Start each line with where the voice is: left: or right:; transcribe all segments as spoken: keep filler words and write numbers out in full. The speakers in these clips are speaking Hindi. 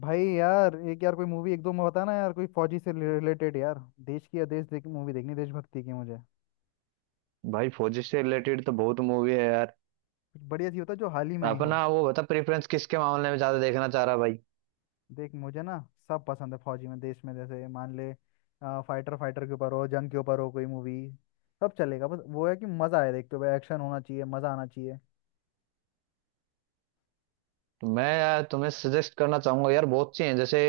left: भाई यार, एक यार कोई मूवी एक दो में बताना यार, कोई फौजी से रिलेटेड यार। देश की या देश देख मूवी देखनी, देशभक्ति की मुझे।
right: भाई फौजी से रिलेटेड तो बहुत मूवी है यार।
left: कुछ बढ़िया सी होता जो हाल ही में आई
right: अपना
left: हो।
right: वो बता प्रेफरेंस किसके मामले में ज्यादा देखना चाह रहा है भाई।
left: देख मुझे ना, सब पसंद है फौजी में, देश में, जैसे मान ले फाइटर, फाइटर के ऊपर हो, जंग के ऊपर हो कोई मूवी। सब चलेगा, बस वो है कि मजा आए देखते हुए, एक्शन होना चाहिए, मजा आना चाहिए।
right: तो मैं यार तुम्हें सजेस्ट करना चाहूंगा यार, बहुत सी हैं। जैसे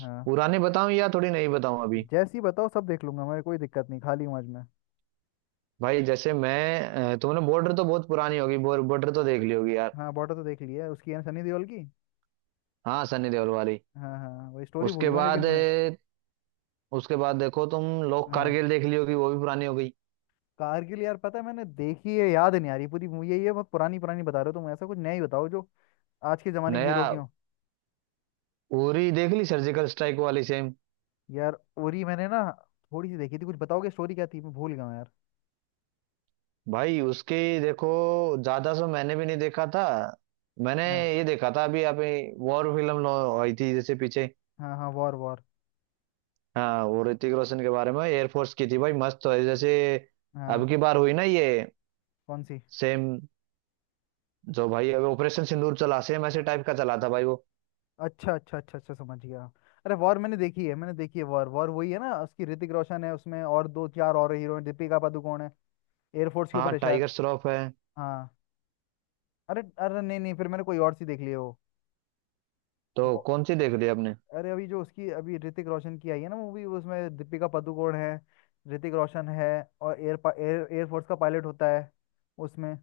left: हाँ।
right: पुरानी बताऊं या थोड़ी नहीं बताऊं अभी।
left: जैसी बताओ, सब देख लूंगा मेरे, कोई दिक्कत नहीं, खाली हूँ आज मैं।
right: भाई जैसे मैं अ, तुमने बॉर्डर तो बहुत पुरानी होगी, बॉर्डर तो देख ली होगी यार।
left: हाँ, बॉर्डर तो देख लिया है, उसकी है ना, सनी देओल की।
right: हाँ, सनी देओल वाली।
left: हाँ हाँ वही। स्टोरी भूल
right: उसके
left: गया हूँ लेकिन
right: बाद
left: मैं।
right: अ, उसके बाद देखो तुम लोग
left: हाँ।
right: कारगिल देख ली होगी, वो भी पुरानी हो गई।
left: कारगिल यार, पता है मैंने देखी है, याद नहीं आ रही पूरी मूवी है ये। बहुत पुरानी पुरानी बता रहे हो तुम, ऐसा कुछ नया ही बताओ जो आज के जमाने की
right: नया।
left: हीरो की हो।
right: उरी देख ली, सर्जिकल स्ट्राइक वाली, सेम।
left: यार उरी मैंने ना, थोड़ी सी देखी थी। कुछ बताओगे स्टोरी क्या थी, मैं भूल गया हूँ यार।
right: भाई उसके देखो, ज्यादा सो मैंने भी नहीं देखा था। मैंने
left: हाँ
right: ये देखा था अभी अभी। वॉर फिल्म लो- आई थी जैसे पीछे।
left: हाँ हाँ वॉर, वॉर।
right: हाँ, वो ऋतिक रोशन के बारे में, एयरफोर्स की थी भाई, मस्त है जैसे। अब
left: हाँ।
right: की बार हुई ना ये।
left: कौन सी?
right: सेम। जो भाई अभी ऑपरेशन सिंदूर चला, सेम ऐसे टाइप का चला था भाई वो।
left: अच्छा अच्छा अच्छा अच्छा, समझ गया। अरे वॉर मैंने देखी है, मैंने देखी है वॉर। वॉर वही है ना, उसकी ऋतिक रोशन है उसमें, और दो चार और हीरो हैं, दीपिका पादुकोण है। एयरफोर्स के
right: हाँ,
left: ऊपर है शायद।
right: टाइगर श्रॉफ है।
left: हाँ। अरे अरे नहीं नहीं, फिर मैंने कोई और सी देख ली है वो।
right: तो कौन सी देख ली आपने।
left: अरे अभी जो उसकी अभी ऋतिक रोशन की आई है ना मूवी, उसमें दीपिका पादुकोण है, ऋतिक रोशन है, और एयर एयर एयरफोर्स का पायलट होता है उसमें।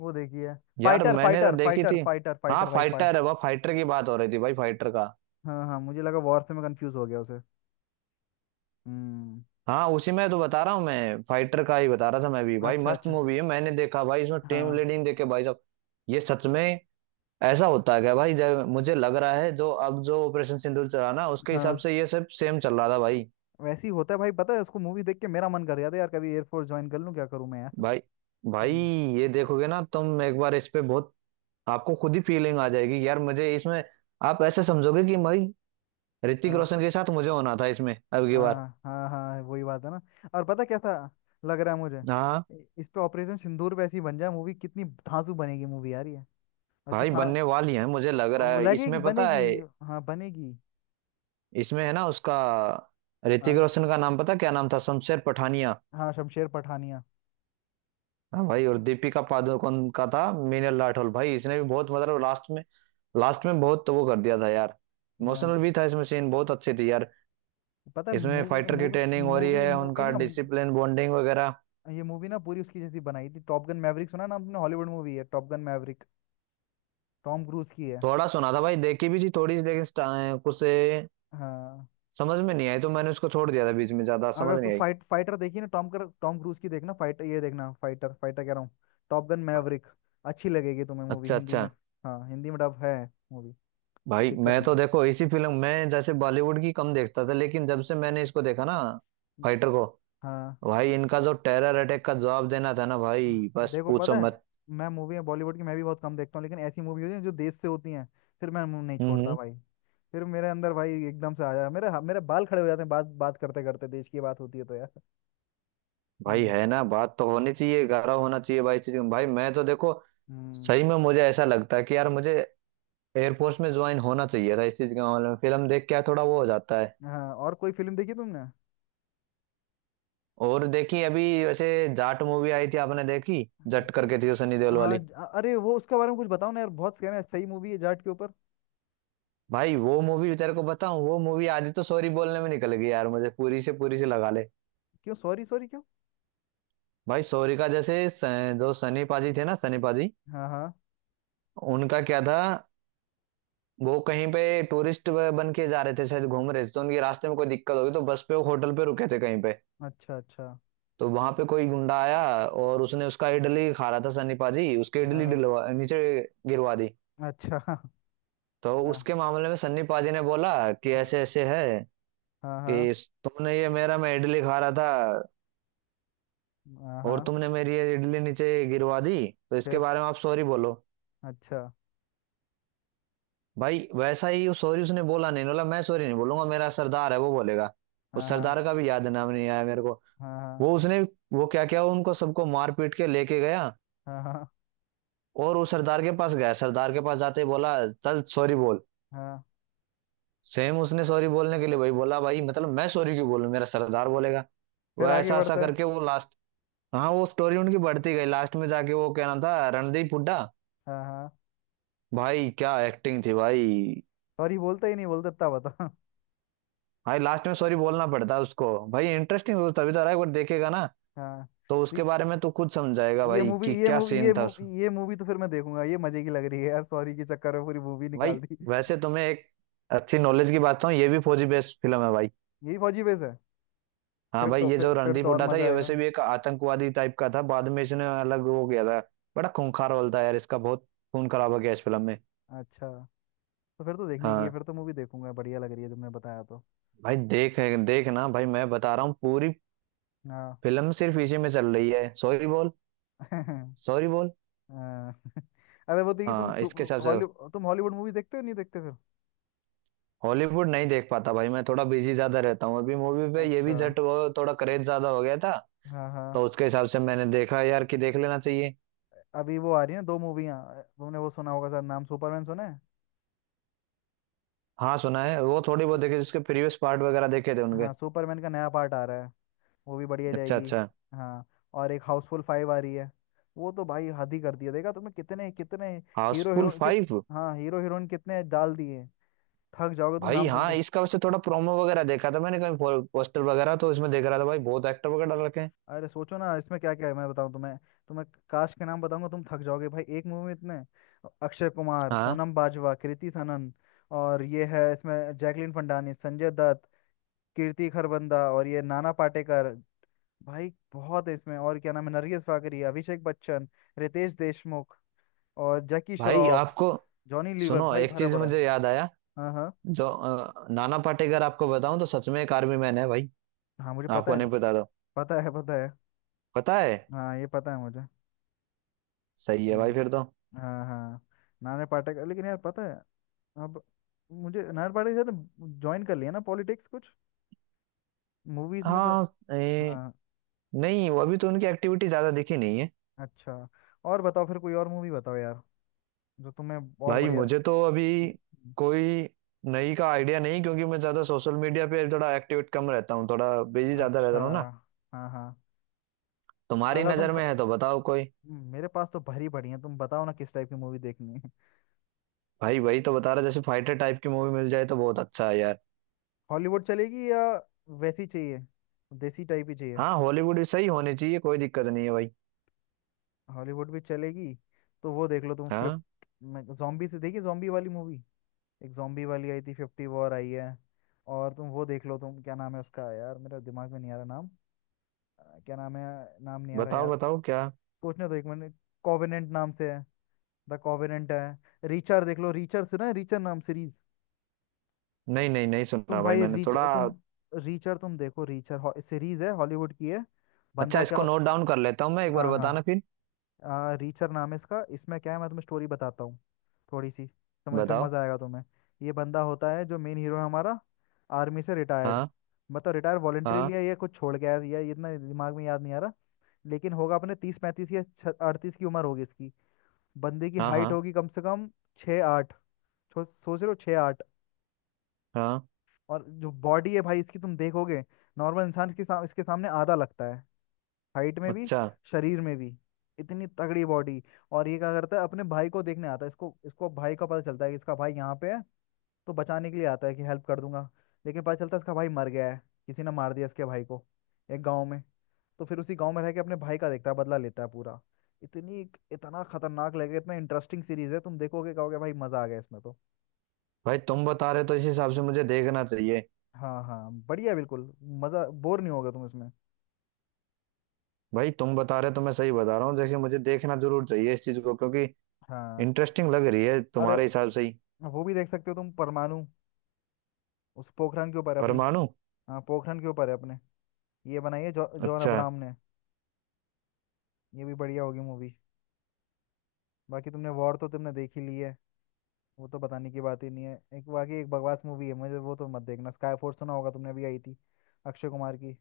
left: वो देखी है।
right: यार
left: फाइटर
right: मैंने तो
left: फाइटर
right: देखी
left: फाइटर
right: थी।
left: फाइटर
right: हाँ,
left: फाइटर भाई, फाइट।
right: फाइटर है, वह फाइटर की बात हो रही थी भाई, फाइटर का।
left: हाँ हाँ, मुझे लगा वॉर से, मैं कंफ्यूज हो गया उसे। हम्म।
right: हाँ, उसी में तो बता रहा हूँ, मैं फाइटर का ही बता रहा था मैं भी भाई।
left: अच्छा
right: मस्त
left: अच्छा।
right: मूवी है, मैंने देखा भाई, इसमें टीम
left: हाँ।
right: लीडिंग देखे भाई साहब। ये सच में ऐसा होता है क्या भाई, जब मुझे लग रहा है जो अब जो ऑपरेशन सिंदूर चला ना, उसके हिसाब
left: हाँ।
right: से ये सब सेम चल रहा था भाई।
left: वैसे ही होता है भाई, पता है उसको मूवी देख के मेरा मन कर गया था यार, कभी एयरफोर्स ज्वाइन कर लूं, क्या करूं मैं यार।
right: भाई भाई,
left: हम्म
right: ये देखोगे ना तुम एक बार इस पे बहुत, आपको खुद ही फीलिंग आ जाएगी यार मुझे इसमें। आप ऐसे समझोगे कि भाई ऋतिक
left: हाँ।
right: रोशन के साथ मुझे होना था इसमें अब की बार।
left: हाँ हाँ हाँ वही बात है ना। और पता कैसा लग रहा है मुझे।
right: हाँ
left: इ- इस पे ऑपरेशन सिंदूर पे ऐसी बन जाए मूवी, कितनी धांसू बनेगी मूवी यार ये। और तो
right: भाई,
left: सा,
right: बनने वाली है मुझे लग रहा
left: वो
right: है
left: लगेगी,
right: इसमें पता
left: बनेगी।
right: है।
left: हाँ बनेगी।
right: इसमें है ना उसका, ऋतिक
left: हाँ,
right: रोशन का नाम पता क्या नाम था, शमशेर पठानिया।
left: हाँ शमशेर पठानिया।
right: हाँ भाई, और दीपिका पादुकोण का था मीनल राठौर। भाई इसने भी बहुत, मतलब लास्ट में, लास्ट में बहुत तो वो कर दिया था यार। इमोशनल
left: हाँ।
right: भी था, इसमें सीन बहुत अच्छे थे यार।
left: पता है
right: इसमें
left: मूवी
right: फाइटर की
left: मूवी
right: ट्रेनिंग हो रही
left: मूवी
right: है,
left: मूवी
right: उनका
left: ना,
right: डिसिप्लिन, बॉन्डिंग वगैरह।
left: ये मूवी ना पूरी उसकी जैसी बनाई थी टॉप गन मैवरिक, सुना ना आपने? हॉलीवुड मूवी है top gun maverick, Tom Cruise की है।
right: थोड़ा सुना था भाई, देखी भी थी थोड़ी सी, लेकिन स्टा- कुछ ए,
left: हाँ।
right: समझ में नहीं आई, तो मैंने उसको छोड़ दिया था बीच में, ज्यादा
left: अगर
right: समझ
left: तू
right: नहीं आई।
left: फाइट फाइटर देखी ना, टॉम कर टॉम क्रूज की देखना। फाइटर ये देखना, फाइटर, फाइटर कह रहा हूँ, टॉप गन मैवरिक। अच्छी लगेगी तुम्हें मूवी,
right: अच्छा
left: हिंदी
right: अच्छा।
left: में। हाँ, हिंदी में डब है मूवी। कोई
right: भाई
left: दिक्कत
right: मैं
left: नहीं
right: तो
left: आएगी।
right: देखो इसी फिल्म, मैं जैसे बॉलीवुड की कम देखता था, लेकिन जब से मैंने इसको देखा ना, फाइटर को।
left: हाँ,
right: भाई इनका जो टेरर अटैक का जवाब देना था ना
left: हाँ,
right: भाई, बस
left: देखो
right: पूछो
left: पता है,
right: मत।
left: मैं मूवी में बॉलीवुड की मैं भी बहुत कम देखता हूँ, लेकिन ऐसी मूवी होती है जो देश से होती हैं, फिर मैं मुंह नहीं छोड़ता
right: हम्म।
left: भाई। फिर मेरे अंदर भाई एकदम से आ जाए, मेरे मेरे बाल खड़े हो जाते हैं। बात बात करते करते देश की बात होती है तो यार।
right: भाई
left: हम्म।
right: है ना, बात तो होनी चाहिए, गारा होना चाहिए भाई इस चीज में। भाई मैं तो देखो
left: हम्म।
right: सही में मुझे ऐसा लगता है कि यार मुझे एयरफोर्स में ज्वाइन होना चाहिए था। इस चीज के मामले में फिल्म देख के यार थोड़ा वो हो जाता है।
left: हाँ, और कोई फिल्म देखी
right: और देखी अभी वैसे, जाट मूवी आई थी, आपने देखी। जट
left: तुमने?
right: करके थी वो, सनी देओल
left: हाँ
right: वाली।
left: ज- अ- अरे वो, उसके बारे में कुछ बताओ ना यार, बहुत कहना है, सही मूवी है जाट के ऊपर।
right: भाई वो मूवी तेरे को बताऊं, वो मूवी आधी तो सॉरी बोलने में निकल गई यार मुझे, पूरी से पूरी से लगा ले।
left: क्यों सॉरी, सॉरी क्यों?
right: भाई सॉरी का जैसे, स- जो सनी पाजी थे ना, सनी पाजी,
left: हाँ हाँ।
right: उनका क्या था। वो कहीं पे टूरिस्ट बन के जा रहे थे शायद, घूम रहे थे, तो उनके रास्ते में कोई दिक्कत हो गई, तो बस पे वो होटल पे रुके थे कहीं पे।
left: अच्छा अच्छा।
right: तो वहां पे कोई गुंडा आया, और उसने उसका, इडली खा रहा था सन्नी पाजी, उसके इडली
left: हाँ।
right: डलवा नीचे गिरवा दी।
left: अच्छा।
right: तो
left: हाँ।
right: उसके मामले में सन्नी पाजी ने बोला कि
left: हाँ
right: ऐसे ऐसे है
left: हाँ।
right: कि
left: हाँ,
right: तुमने ये मेरा, मैं इडली खा रहा था
left: हाँ
right: और
left: हाँ,
right: तुमने मेरी ये इडली नीचे गिरवा दी, तो इसके
left: फिर
right: बारे में आप सॉरी बोलो।
left: अच्छा।
right: भाई वैसा ही सॉरी, उसने बोला नहीं, बोला मैं सॉरी नहीं बोलूंगा, मेरा सरदार है वो बोलेगा।
left: हाँ
right: उस
left: हाँ
right: सरदार का भी याद नाम नहीं आया मेरे को।
left: हाँ। हाँ
right: वो उसने, वो क्या क्या उनको सबको मार पीट के लेके गया,
left: हाँ हाँ
right: और उस सरदार के पास गया। सरदार के पास जाते ही बोला चल सॉरी बोल।
left: हाँ।
right: सेम उसने सॉरी बोलने के लिए भाई बोला, भाई मतलब मैं सॉरी क्यों बोलूं, मेरा सरदार बोलेगा।
left: फिर
right: वह
left: आगे
right: ऐसा ऐसा
left: बढ़ता है।
right: करके वो लास्ट। हाँ, वो स्टोरी उनकी बढ़ती गई, लास्ट में जाके वो क्या नाम था, रणदीप हुड्डा।
left: हाँ हाँ।
right: भाई क्या एक्टिंग थी भाई।
left: सॉरी बोलता ही नहीं, बोलता इतना बता।
right: भाई लास्ट में सॉरी बोलना पड़ता है उसको भाई, इंटरेस्टिंग तो तभी तो रहा है, एक बार देखेगा ना
left: हाँ।
right: तो
left: तो ये,
right: उसके बारे में तो खुद समझाएगा
left: ये
right: भाई
left: मूवी
right: कि
left: ये
right: क्या
left: मूवी ये
right: सीन था
left: मूवी
right: उसका।
left: ये मूवी तो फिर मैं देखूंगा, ये मजे की लग रही है यार, सॉरी के चक्कर में पूरी मूवी
right: भाई
left: निकाल दी।
right: वैसे तुम्हें एक अच्छी नॉलेज की बात बताऊं, ये भी फौजी बेस्ड फिल्म है भाई।
left: यही फौजी बेस है?
right: हाँ
left: फिर
right: भाई,
left: तो,
right: ये जो
left: फिर फिर
right: रणदीप
left: तो और
right: हुड्डा था,
left: मजा
right: ये
left: आएगा।
right: वैसे भी एक आतंकवादी टाइप का था, बाद में इसने अलग हो गया था। बड़ा खूंखार रोल था यार इसका, बहुत खून खराब हो गया इस फिल्म में।
left: अच्छा। तो फिर तो देखने की है,
right: हाँ
left: फिर तो मूवी देखूंगा, बढ़िया लग रही है तुमने बताया तो।
right: भाई, देख, देख ना भाई, मैं बता रहा हूँ, पूरी
left: हाँ।
right: फिल्म सिर्फ इसी में चल रही है, सॉरी बोल, सॉरी बोल।
left: हाँ। अरे वो देखिए तुम,
right: हाँ इसके हिसाब से।
left: हॉलीवुड, तुम हॉलीवुड मूवी देखते हो, नहीं देखते फिर?
right: हॉलीवुड नहीं देख पाता भाई, मैं थोड़ा बिजी ज्यादा रहता हूँ अभी, मूवी पे ये भी
left: अच्छा।
right: जट वो थोड़ा क्रेज ज्यादा हो गया था,
left: हाँ हाँ।
right: तो उसके हिसाब से मैंने देखा यार कि देख लेना चाहिए।
left: अभी वो आ रही है ना दो मूवियाँ, तुमने वो सुना होगा शायद नाम, सुपरमैन सुना है?
right: हाँ सुना है, वो थोड़ी
left: सु,
right: बहुत देखे उसके प्रीवियस पार्ट वगैरह देखे थे उनके।
left: हाँ, सुपरमैन का नया पार्ट आ रहा है, वो भी बढ़िया
right: अच्छा
left: जाएगी।
right: अच्छा।
left: हाँ। और एक हाउसफुल फाइव आ रही है, वो तो भाई हद ही कर दिया, देखा तुमने कितने कितने हीरो हीरो
right: हाउसफुल
left: कित
right: फाइव।
left: हाँ, हीरो हीरोइन कितने डाल दिए। थक जाओगे तुम
right: भाई
left: नाम
right: हाँ,
left: सुनते।
right: इसका वैसे थोड़ा प्रोमो वगैरह देखा था मैंने, कहीं पोस्टर वगैरह तो इसमें देख रहा था भाई, बहुत एक्टर वगैरह डाल रखे हैं।
left: अरे सोचो ना इसमें क्या क्या है, मैं बताऊं तुम्हें, तुम्हें काश के नाम बताऊंगा तुम थक जाओगे, भाई एक मूवी में इतने। अक्षय कुमार,
right: हाँ
left: सोनम बाजवा, कृति सनन, और ये है इसमें जैकलीन फंडानी, संजय दत्त, कीर्ति खरबंदा, और ये नाना पाटेकर। भाई बहुत है इसमें, और क्या नाम है, नरगिस फाकरी, अभिषेक बच्चन, रितेश देशमुख, और जैकी
right: भाई
left: श्रॉफ,
right: आपको,
left: जॉनी लीवर,
right: सुनो
left: भाई
right: एक
left: भरा
right: चीज
left: पड़ा है।
right: मुझे याद आया।
left: हाँ हाँ,
right: जो अ, नाना पाटेकर आपको बताऊं तो सच में एक आर्मी मैन है भाई।
left: हाँ मुझे पता
right: आपको
left: है।
right: नहीं पता तो।
left: पता है, पता है।
right: पता है।
left: हाँ ये पता है मुझे।
right: सही है भाई
left: हम्म।
right: फिर तो।
left: हाँ हाँ। नाना पाटेकर, लेकिन यार पता है, अब मुझे नायर पार्टी के साथ ज्वाइन कर लिया ना, पॉलिटिक्स कुछ मूवीज में तो।
right: हाँ ए,
left: हाँ।
right: नहीं वो अभी तो उनकी एक्टिविटी ज्यादा दिखी नहीं है।
left: अच्छा। और बताओ फिर कोई और मूवी बताओ यार, जो तुम्हें और
right: भाई
left: बढ़िया।
right: मुझे तो अभी कोई नई का आइडिया नहीं, क्योंकि मैं ज्यादा सोशल मीडिया पे थोड़ा एक्टिवेट कम रहता हूँ, थोड़ा बिजी ज्यादा रहता
left: अच्छा।
right: हूँ ना।
left: हाँ हाँ।
right: तुम्हारी
left: अगर तुम
right: नजर
left: ख...
right: में है तो बताओ कोई।
left: मेरे पास तो भरी पड़ी है, तुम बताओ ना किस टाइप की मूवी देखनी है।
right: भाई वही तो बता रहा, जैसे फाइटर टाइप की मूवी मिल जाए तो बहुत अच्छा है यार।
left: हॉलीवुड चलेगी या वैसी चाहिए, देसी टाइप ही चाहिए?
right: हाँ, हॉलीवुड भी सही होनी चाहिए, कोई दिक्कत नहीं है भाई।
left: हॉलीवुड भी चलेगी। तो वो देख लो तुम, फिफ्थ
right: हाँ,
left: में जॉम्बी से, देखी जॉम्बी वाली मूवी? एक जॉम्बी वाली आई थी, फिफ्टी वॉर आई है। और तुम वो देख लो, तुम क्या नाम है उसका, यार मेरा दिमाग में नहीं आ रहा नाम। अ, क्या नाम है, नाम नहीं आ रहा
right: बताओ
left: यार।
right: बताओ क्या।
left: सोचने दो एक मिनट। कॉवेनेंट नाम से है, द कॉवेनेंट है। रीचर देख लो, रीचर सुना है? रीचर नाम सीरीज।
right: नहीं नहीं नहीं, सुनना
left: तुम
right: भाई
left: भाई
right: मैंने
left: रीच
right: थोड़ा।
left: तुम रीचर तुम देखो, रीचर सीरीज है, हॉलीवुड की है।
right: अच्छा,
left: बंदा क्या।
right: इसको नोट डाउन कर लेता हूँ मैं, एक बार
left: हाँ
right: बताना फिर।
left: हाँ। आ, रीचर नाम है इसका, इसमें क्या है मैं तुम्हें स्टोरी बताता हूँ थोड़ी सी, समझ, फिर
right: बताओ।
left: मज़ा आएगा तुम्हें। ये बंदा होता है जो मेन हीरो है हमारा, आर्मी से रिटायर्ड।
right: हाँ,
left: मतलब रिटायर, वॉलेंट्री
right: हाँ,
left: लिया या कुछ छोड़ गया है, या ये इतना दिमाग में याद नहीं आ रहा। लेकिन होगा अपने तीस पैंतीस या अड़तीस की उम्र होगी इसकी। बंदे की
right: हाँ, हाँ,
left: हाइट होगी कम से कम छः आठ, छो- सोच रहे हो, छः आठ।
right: हाँ।
left: और जो बॉडी है भाई इसकी, तुम देखोगे नॉर्मल इंसान के साम, इसके सामने आधा लगता है, हाइट में भी,
right: अच्छा।
left: शरीर में भी, इतनी तगड़ी बॉडी। और ये क्या करता है, अपने भाई को देखने आता है, इसको इसको भाई का पता चलता है कि इसका भाई यहाँ पे है, तो बचाने के लिए आता है कि हेल्प कर दूंगा, लेकिन पता चलता है इसका भाई मर गया है, किसी ने मार दिया इसके भाई को एक गांव में। तो फिर उसी गांव में रह के अपने भाई का देखता है, बदला लेता है पूरा। इतनी इतना खतरनाक लगेगा, इतना इंटरेस्टिंग सीरीज है, तुम देखोगे कहोगे भाई मजा आ गया इसमें तो।
right: भाई तुम बता रहे तो इस हिसाब से मुझे देखना चाहिए।
left: हाँ हाँ बढ़िया, बिल्कुल मजा, बोर नहीं होगा तुम इसमें।
right: भाई तुम बता रहे तो मैं सही बता रहा हूँ, जैसे मुझे देखना जरूर चाहिए इस चीज को, क्योंकि
left: हाँ।
right: इंटरेस्टिंग लग रही है
left: अरे
right: तुम्हारे हिसाब से ही।
left: वो भी देख सकते हो तुम, परमाणु, उस पोखरण के ऊपर है अपनी।
right: परमाणु।
left: हाँ, पोखरण के ऊपर है अपने, ये बनाई है जॉ, जॉन
right: अच्छा।
left: अब्राहम ने। ये भी बढ़िया होगी मूवी। बाकी तुमने वॉर तो तुमने देख ही ली है, वो तो बताने की बात ही नहीं है। एक बाकी एक बकवास मूवी है मुझे, वो तो मत देखना, स्काई फोर्स सुना होगा तुमने, अभी आई थी अक्षय कुमार की।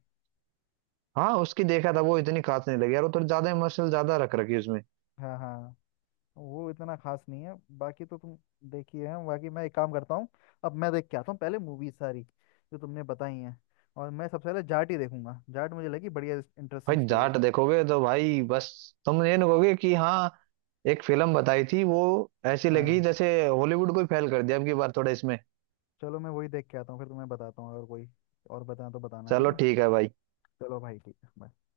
right: हाँ उसकी देखा था, वो इतनी खास नहीं लगी यार, वो थोड़ी ज्यादा इमोशनल ज्यादा रख रखी है उसमें।
left: हाँ हाँ, वो इतना खास नहीं है। बाकी तो तुम, देखी है बाकी। मैं एक काम करता हूँ, अब मैं देख के आता हूँ पहले मूवी सारी जो तुमने बताई हैं, और मैं सबसे पहले जाट ही देखूंगा, जाट मुझे लगी बढ़िया,
right: भाई
left: इंटरेस्टिंग स्टोरी।
right: जाट देखोगे तो भाई बस, तुम ये नहीं कहोगे कि हाँ एक फिल्म बताई थी वो, ऐसी लगी
left: हाँ।
right: जैसे हॉलीवुड को ही फेल कर दिया अब की बार थोड़ा इसमें।
left: चलो मैं वही देख के आता हूँ, फिर तुम्हें बताता हूँ। अगर कोई और बताना तो बताना, ठीक
right: चलो
left: है।
right: ठीक है भाई।
left: चलो भाई, ठीक है bye।